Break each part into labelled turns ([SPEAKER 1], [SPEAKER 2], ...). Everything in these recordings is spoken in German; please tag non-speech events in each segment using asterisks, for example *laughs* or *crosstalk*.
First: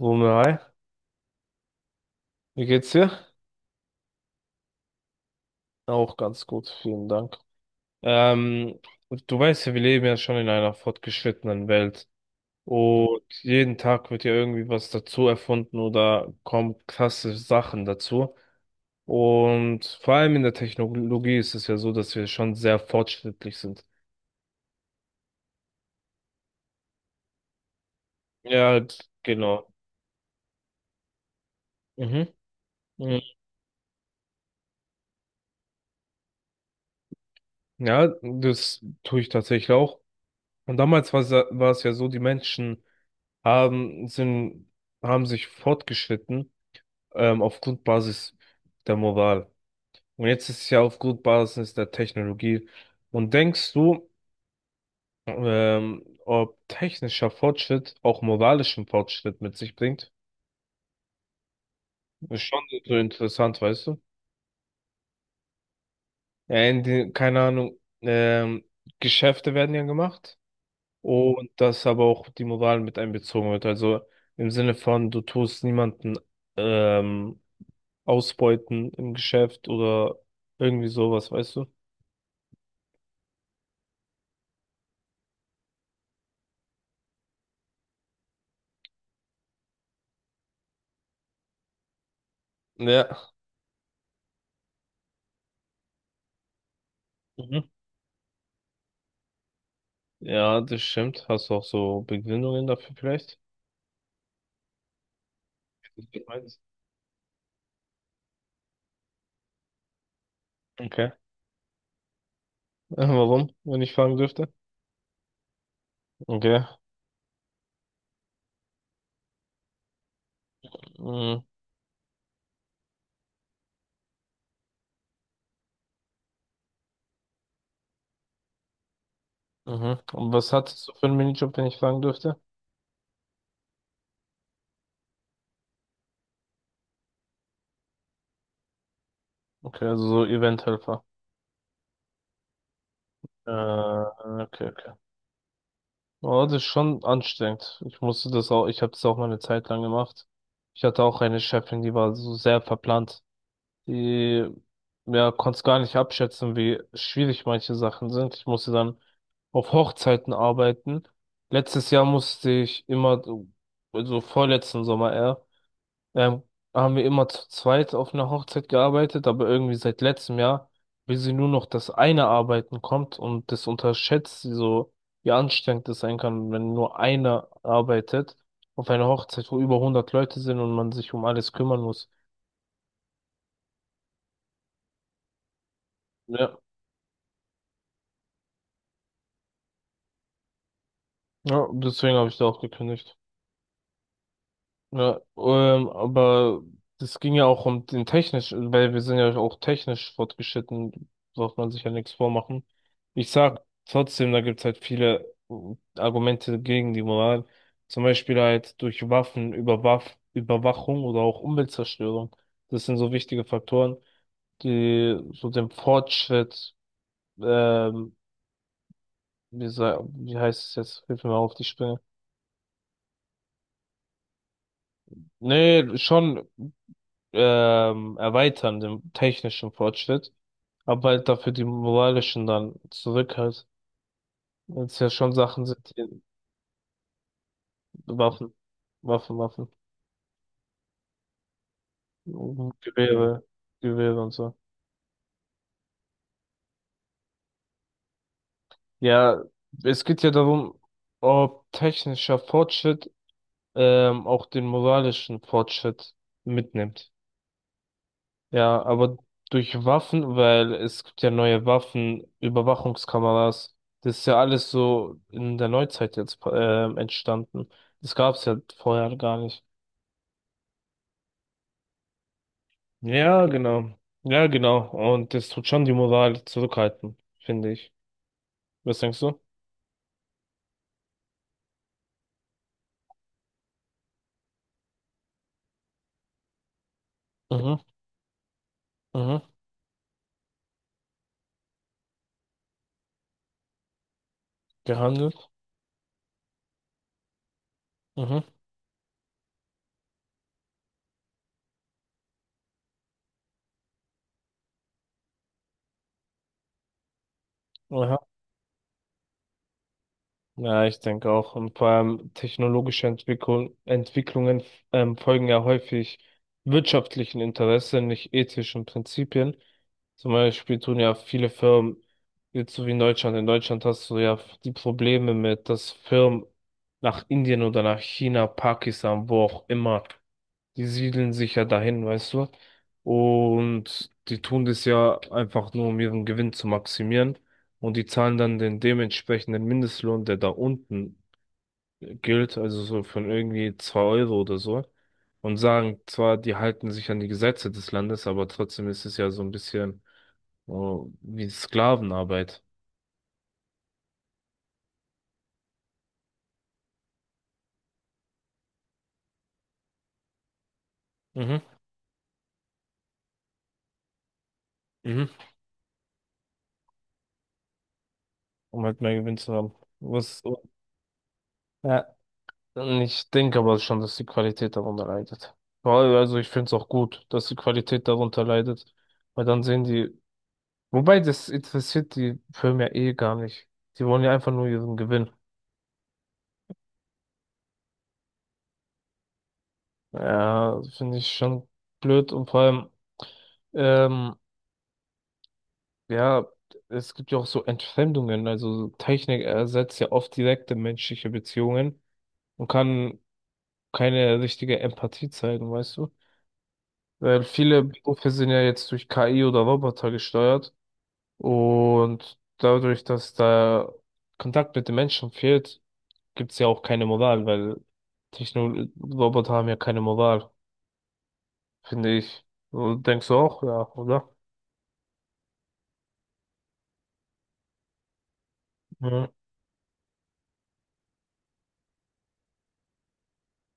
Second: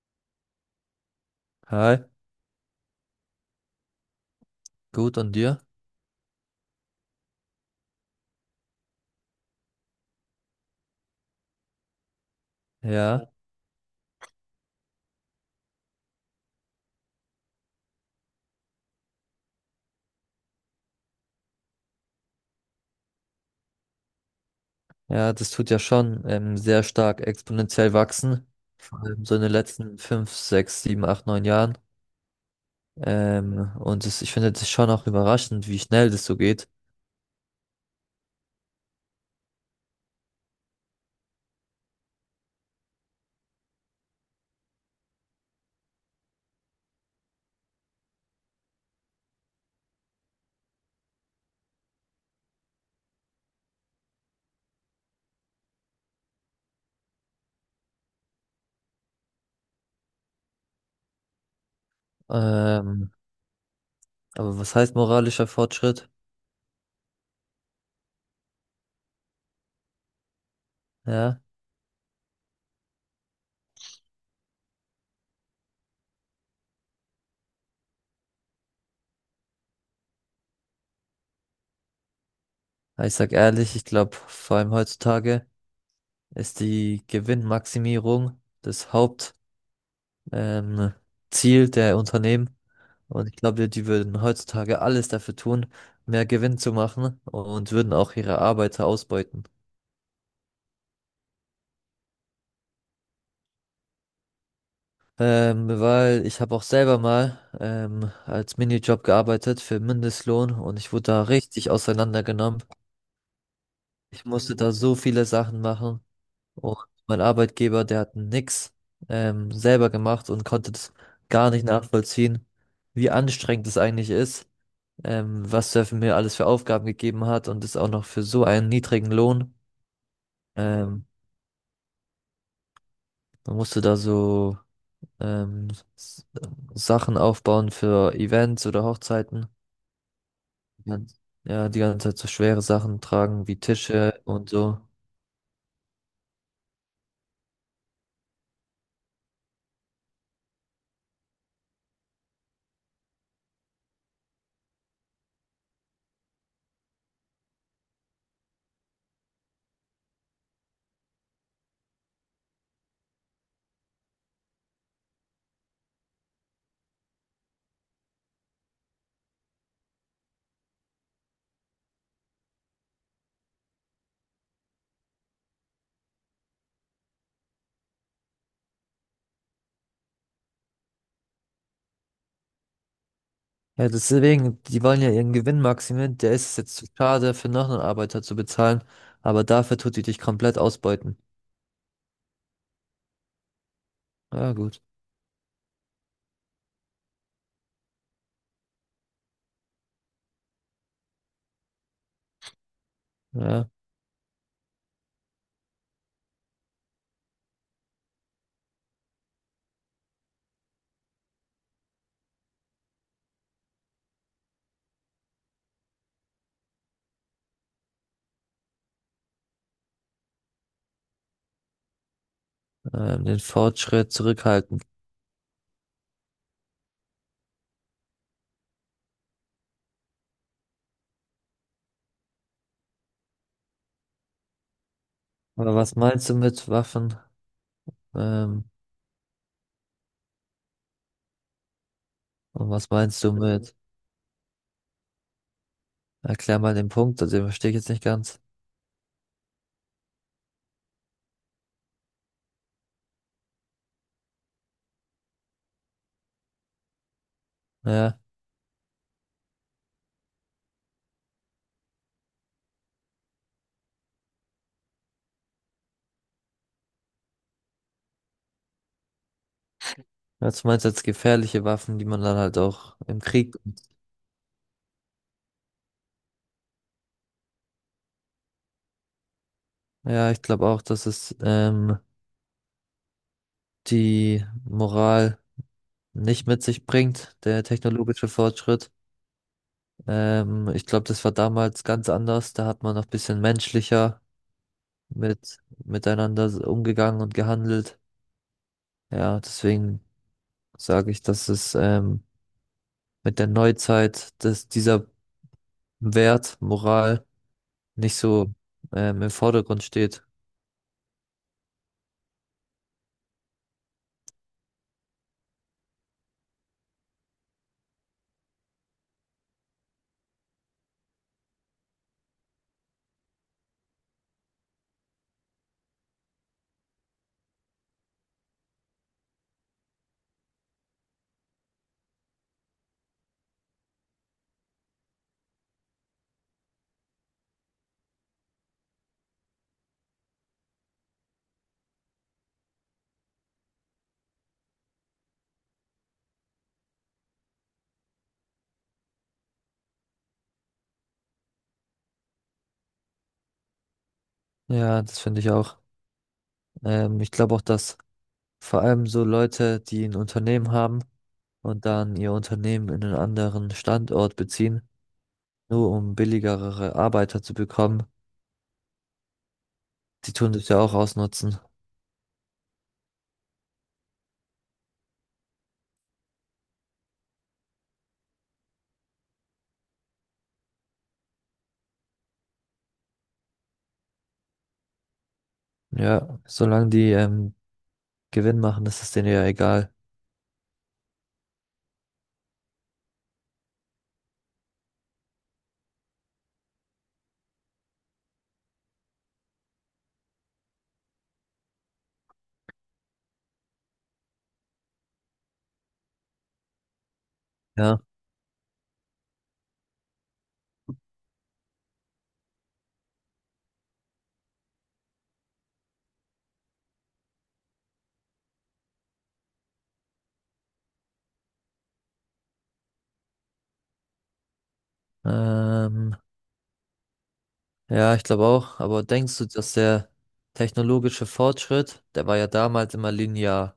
[SPEAKER 1] Wumme, hi,
[SPEAKER 2] Hi,
[SPEAKER 1] wie geht's dir?
[SPEAKER 2] gut und dir?
[SPEAKER 1] Auch ganz gut, vielen Dank. Ähm, Du weißt ja, wir leben ja schon in einer fortgeschrittenen Welt, und
[SPEAKER 2] Ja,
[SPEAKER 1] jeden Tag wird ja irgendwie was dazu erfunden oder kommen krasse Sachen dazu. Und vor allem in der Technologie ist es ja so, dass wir schon sehr fortschrittlich sind.
[SPEAKER 2] ja, das tut ja schon sehr stark exponentiell wachsen.
[SPEAKER 1] Ja,
[SPEAKER 2] Vor allem so in den
[SPEAKER 1] genau.
[SPEAKER 2] letzten fünf, sechs, sieben, acht, neun Jahren.
[SPEAKER 1] Mhm. Mhm.
[SPEAKER 2] Und das, ich finde das schon auch überraschend, wie schnell das so geht.
[SPEAKER 1] Ja, das tue ich tatsächlich auch. Und damals war es ja so, die Menschen haben, sind, haben sich fortgeschritten, auf Grundbasis der Moral. Und jetzt ist es ja auf Grundbasis der Technologie. Und denkst du, ob technischer Fortschritt auch moralischen Fortschritt mit sich bringt? Ist schon so
[SPEAKER 2] Ähm,
[SPEAKER 1] interessant, weißt du?
[SPEAKER 2] aber was heißt moralischer Fortschritt?
[SPEAKER 1] Ja, in die, keine Ahnung, Geschäfte werden ja gemacht,
[SPEAKER 2] Ja,
[SPEAKER 1] und dass aber auch die Moral mit einbezogen wird. Also im Sinne von, du tust niemanden ähm, ausbeuten im Geschäft oder irgendwie sowas, weißt du?
[SPEAKER 2] ich sag ehrlich, ich glaube, vor allem heutzutage ist die Gewinnmaximierung das Haupt, ähm, Ziel der Unternehmen.
[SPEAKER 1] Ja.
[SPEAKER 2] Und ich glaube, die würden heutzutage alles dafür tun, mehr Gewinn zu machen
[SPEAKER 1] Mhm.
[SPEAKER 2] und würden auch ihre Arbeiter ausbeuten.
[SPEAKER 1] Ja, das stimmt. Hast du auch so Begründungen dafür vielleicht?
[SPEAKER 2] Weil ich habe auch selber mal als Minijob gearbeitet für Mindestlohn und ich wurde
[SPEAKER 1] Okay.
[SPEAKER 2] da richtig auseinandergenommen.
[SPEAKER 1] *laughs* Warum, wenn ich fragen
[SPEAKER 2] Ich
[SPEAKER 1] dürfte?
[SPEAKER 2] musste da so viele Sachen machen
[SPEAKER 1] Okay.
[SPEAKER 2] und mein Arbeitgeber, der hat nix selber gemacht und konnte das
[SPEAKER 1] Mhm.
[SPEAKER 2] gar nicht nachvollziehen, wie anstrengend das eigentlich ist, was er mir alles für Aufgaben gegeben hat und das auch noch für so einen niedrigen Lohn.
[SPEAKER 1] Mhm. Und was hattest du für
[SPEAKER 2] Ähm,
[SPEAKER 1] einen Minijob, wenn ich fragen dürfte?
[SPEAKER 2] dann musst du da so ähm, s- Sachen aufbauen für Events oder Hochzeiten.
[SPEAKER 1] Okay, also so Eventhelfer.
[SPEAKER 2] Dann- Ja, die ganze Zeit so schwere Sachen tragen wie Tische und
[SPEAKER 1] Okay,
[SPEAKER 2] so.
[SPEAKER 1] okay. Oh, das ist schon anstrengend. Ich musste das auch, ich habe das auch mal eine Zeit lang gemacht. Ich hatte auch eine Chefin, die war so sehr verplant. Die, ja, konnte es gar nicht abschätzen, wie schwierig manche Sachen sind. Ich musste dann auf Hochzeiten arbeiten. Letztes Jahr musste ich immer, also vorletzten Sommer eher, ähm, haben wir immer zu zweit auf einer Hochzeit gearbeitet, aber irgendwie seit letztem Jahr will sie nur noch das eine Arbeiten kommt, und das unterschätzt sie so, wie anstrengend das sein kann, wenn nur einer arbeitet auf einer Hochzeit, wo über hundert Leute sind und man sich um alles kümmern muss.
[SPEAKER 2] Ja, deswegen, die wollen ja ihren Gewinn maximieren. Der ist
[SPEAKER 1] Ja.
[SPEAKER 2] es jetzt zu schade, für noch einen Arbeiter zu bezahlen, aber dafür tut die dich komplett ausbeuten.
[SPEAKER 1] Ja, deswegen habe ich da auch gekündigt.
[SPEAKER 2] Ja, gut.
[SPEAKER 1] Ja, aber das ging ja auch um den technisch, weil wir sind ja auch technisch fortgeschritten, darf man sich ja nichts vormachen. Ich sag
[SPEAKER 2] Ja,
[SPEAKER 1] trotzdem, da gibt's halt viele Argumente gegen die Moral. Zum Beispiel halt durch Waffen, Überwaff Überwachung oder auch Umweltzerstörung. Das sind so wichtige Faktoren, die so dem Fortschritt, ähm, wie, wie heißt es jetzt? Hilf mir mal auf die Sprünge.
[SPEAKER 2] den Fortschritt zurückhalten.
[SPEAKER 1] Nee, schon erweitern, den technischen Fortschritt, aber halt dafür die moralischen dann zurück halt. Weil es ja schon Sachen
[SPEAKER 2] Aber
[SPEAKER 1] sind,
[SPEAKER 2] was
[SPEAKER 1] die
[SPEAKER 2] meinst du mit Waffen?
[SPEAKER 1] Waffen,
[SPEAKER 2] Ähm,
[SPEAKER 1] Waffen,
[SPEAKER 2] und was meinst du
[SPEAKER 1] Gewehre,
[SPEAKER 2] mit?
[SPEAKER 1] Gewehre und so.
[SPEAKER 2] Erklär mal den Punkt, also den verstehe ich jetzt nicht ganz.
[SPEAKER 1] Ja, es geht ja darum, ob technischer Fortschritt auch den moralischen Fortschritt mitnimmt.
[SPEAKER 2] Ja.
[SPEAKER 1] Ja, aber durch Waffen, weil es gibt ja neue Waffen, Überwachungskameras, das ist ja alles so in der Neuzeit jetzt entstanden. Das gab's ja vorher gar nicht.
[SPEAKER 2] Was meinst du als gefährliche Waffen, die man dann halt auch im
[SPEAKER 1] Ja,
[SPEAKER 2] Krieg.
[SPEAKER 1] genau. Ja, genau. Und das tut schon die Moral zurückhalten, finde ich. Was denkst du?
[SPEAKER 2] Ja, ich glaube auch, dass es die Moral nicht mit sich bringt, der
[SPEAKER 1] Mhm,
[SPEAKER 2] technologische Fortschritt.
[SPEAKER 1] mhm.
[SPEAKER 2] Ich glaube, das war damals ganz anders. Da hat man noch ein bisschen menschlicher
[SPEAKER 1] Gehandelt.
[SPEAKER 2] mit miteinander umgegangen und gehandelt.
[SPEAKER 1] Mhm.
[SPEAKER 2] Ja, deswegen sage ich, dass es mit der Neuzeit, dass dieser Wert Moral nicht
[SPEAKER 1] Aha.
[SPEAKER 2] so im Vordergrund steht.
[SPEAKER 1] Ja, ich denke auch. Und vor allem technologische Entwicklung, Entwicklungen, folgen ja häufig wirtschaftlichen Interessen, nicht ethischen Prinzipien. Zum Beispiel tun ja viele Firmen, jetzt so wie in Deutschland hast du ja die Probleme mit, dass Firmen nach Indien oder nach China, Pakistan, wo auch immer, die siedeln sich ja dahin, weißt du? Und die tun das ja einfach nur, um ihren Gewinn zu maximieren. Und die zahlen dann den dementsprechenden Mindestlohn, der da unten gilt, also so von irgendwie 2 Euro oder so. Und sagen zwar, die halten sich an die Gesetze des Landes, aber trotzdem ist es ja so ein bisschen, oh, wie Sklavenarbeit.
[SPEAKER 2] Ja, das finde ich auch. Ich glaube auch, dass vor allem so Leute, die ein Unternehmen haben
[SPEAKER 1] Mhm.
[SPEAKER 2] und dann ihr Unternehmen in einen anderen Standort beziehen,
[SPEAKER 1] Mhm.
[SPEAKER 2] nur um billigere Arbeiter zu bekommen,
[SPEAKER 1] Um halt mehr Gewinn zu haben.
[SPEAKER 2] die
[SPEAKER 1] Was,
[SPEAKER 2] tun das ja auch ausnutzen.
[SPEAKER 1] ja. Und ich denke aber schon, dass die Qualität darunter leidet. Vor allem, also ich finde es auch gut, dass die Qualität darunter leidet, weil dann sehen die, wobei das interessiert die Firmen ja eh gar nicht. Die wollen ja einfach nur ihren Gewinn.
[SPEAKER 2] Ja, solange die Gewinn machen, ist es denen ja egal.
[SPEAKER 1] Ja, finde ich schon blöd, und vor allem, ähm, ja, es gibt ja auch so Entfremdungen, also Technik ersetzt ja oft direkte menschliche Beziehungen und kann keine richtige Empathie zeigen, weißt du? Weil viele
[SPEAKER 2] Ja,
[SPEAKER 1] Berufe sind ja jetzt durch KI oder Roboter gesteuert. Und dadurch, dass da Kontakt mit den Menschen fehlt, gibt's ja auch keine Moral, weil Technologie-Roboter haben ja keine Moral, finde ich. Du denkst du auch, ja, oder?
[SPEAKER 2] ähm, ja, ich glaube auch. Aber
[SPEAKER 1] Mhm.
[SPEAKER 2] denkst du, dass der technologische Fortschritt, der war ja damals immer linear.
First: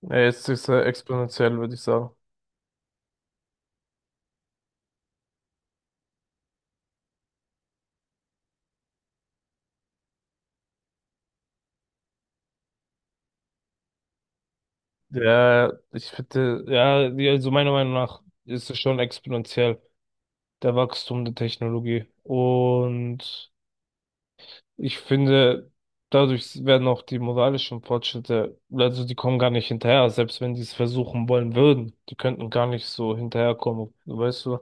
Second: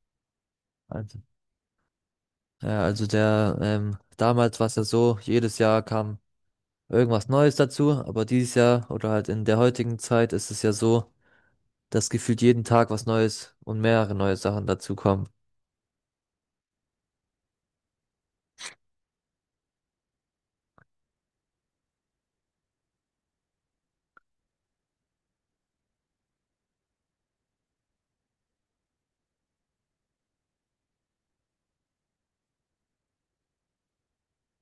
[SPEAKER 1] Ja, jetzt ist er
[SPEAKER 2] Also,
[SPEAKER 1] exponentiell, würde ich sagen.
[SPEAKER 2] ja, also der, damals war es ja so, jedes Jahr kam irgendwas Neues dazu, aber dieses Jahr oder halt in der heutigen Zeit ist es ja so, dass gefühlt jeden Tag was Neues und mehrere neue Sachen dazu kommen.
[SPEAKER 1] Ja, ich finde, ja, die- also meiner Meinung nach ist es schon exponentiell, der Wachstum der Technologie. Und ich finde, dadurch werden auch die moralischen Fortschritte, also die kommen gar nicht hinterher, selbst wenn die es versuchen wollen würden. Die könnten gar nicht so hinterherkommen, weißt du?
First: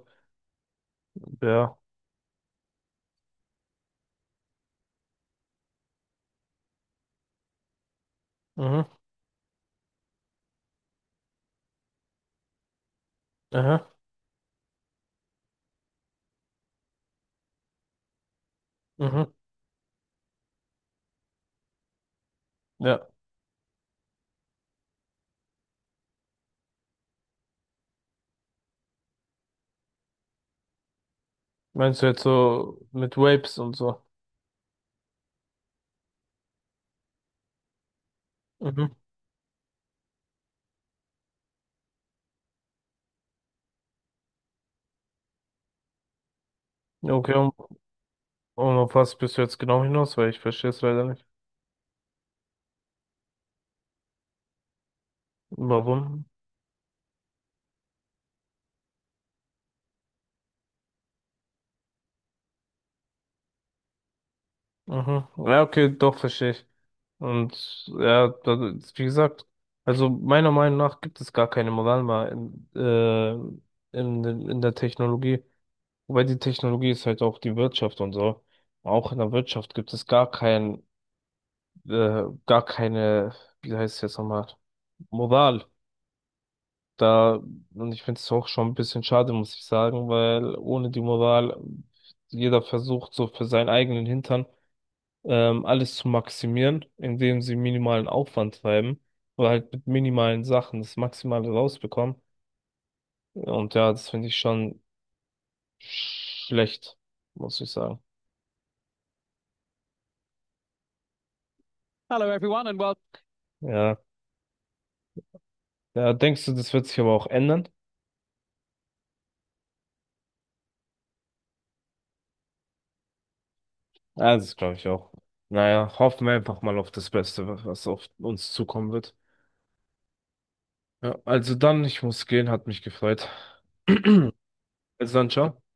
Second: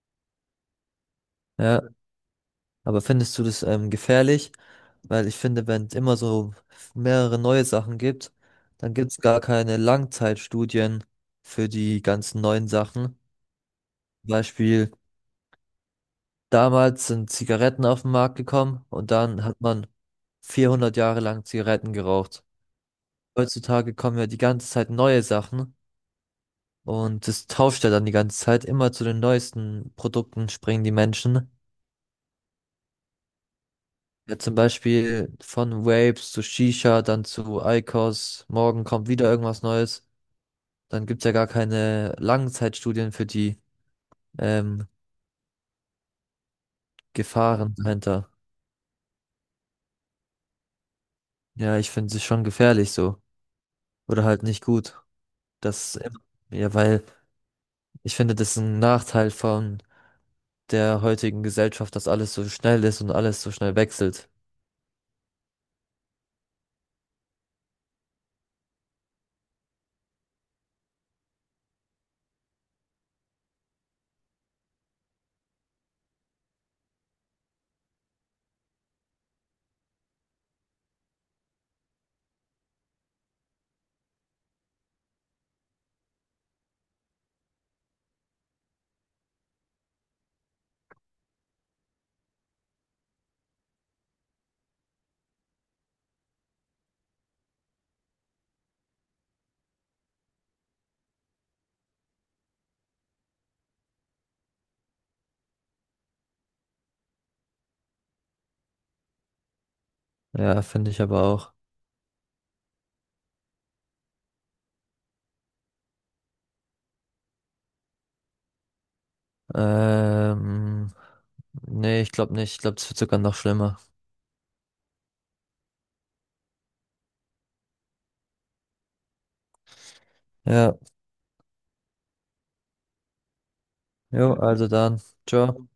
[SPEAKER 1] Ja.
[SPEAKER 2] Ja, aber findest du das gefährlich? Weil ich finde, wenn es immer so mehrere neue Sachen gibt,
[SPEAKER 1] Mhm.
[SPEAKER 2] dann gibt es gar keine Langzeitstudien für die ganzen neuen Sachen.
[SPEAKER 1] Aha.
[SPEAKER 2] Zum Beispiel, damals sind Zigaretten auf den Markt gekommen und
[SPEAKER 1] Mhm.
[SPEAKER 2] dann hat man 400 Jahre lang Zigaretten geraucht.
[SPEAKER 1] Ja.
[SPEAKER 2] Heutzutage kommen ja die ganze Zeit neue Sachen. Und das tauscht ja dann die ganze Zeit. Immer zu den neuesten Produkten springen die Menschen.
[SPEAKER 1] Meinst du jetzt so mit Vapes und so?
[SPEAKER 2] Ja, zum Beispiel von Vapes zu Shisha, dann zu IQOS. Morgen
[SPEAKER 1] Mhm.
[SPEAKER 2] kommt wieder irgendwas Neues. Dann gibt's ja gar keine Langzeitstudien für die ähm,
[SPEAKER 1] Okay,
[SPEAKER 2] Gefahren dahinter.
[SPEAKER 1] und auf was bist du jetzt genau hinaus? Weil ich verstehe es leider nicht.
[SPEAKER 2] Ja, ich finde es schon gefährlich so. Oder halt nicht gut. Das, ähm,
[SPEAKER 1] Warum?
[SPEAKER 2] ja, weil ich finde, das ist ein Nachteil von der heutigen Gesellschaft, dass alles so schnell ist und alles so schnell wechselt.
[SPEAKER 1] Mhm. Ja, okay, doch verstehe ich. Und ja, da- wie gesagt, also meiner Meinung nach gibt es gar keine Moral mehr in der Technologie. Wobei die Technologie ist halt auch die Wirtschaft und so. Auch in der Wirtschaft gibt es gar kein, gar keine, wie heißt es jetzt nochmal, Moral. Da, und ich finde es auch schon ein bisschen schade, muss ich sagen, weil ohne die Moral jeder versucht so für seinen eigenen Hintern alles zu maximieren, indem sie minimalen Aufwand treiben oder halt mit minimalen Sachen das Maximale rausbekommen. Und ja, das finde ich schon schlecht, muss ich sagen.
[SPEAKER 2] Ja, finde ich aber auch.
[SPEAKER 1] Ja. Ja, denkst du, das wird sich aber auch ändern?
[SPEAKER 2] Ähm, nee, ich glaube nicht. Ich glaube, das wird sogar noch schlimmer.
[SPEAKER 1] Ja, das glaube ich auch. Naja, hoffen wir einfach mal auf das Beste, was auf uns zukommen wird.
[SPEAKER 2] Ja,
[SPEAKER 1] Ja, also dann, ich muss gehen, hat mich gefreut. *clears throat*
[SPEAKER 2] jo, ja, also dann.
[SPEAKER 1] Also dann, ciao.
[SPEAKER 2] Ciao.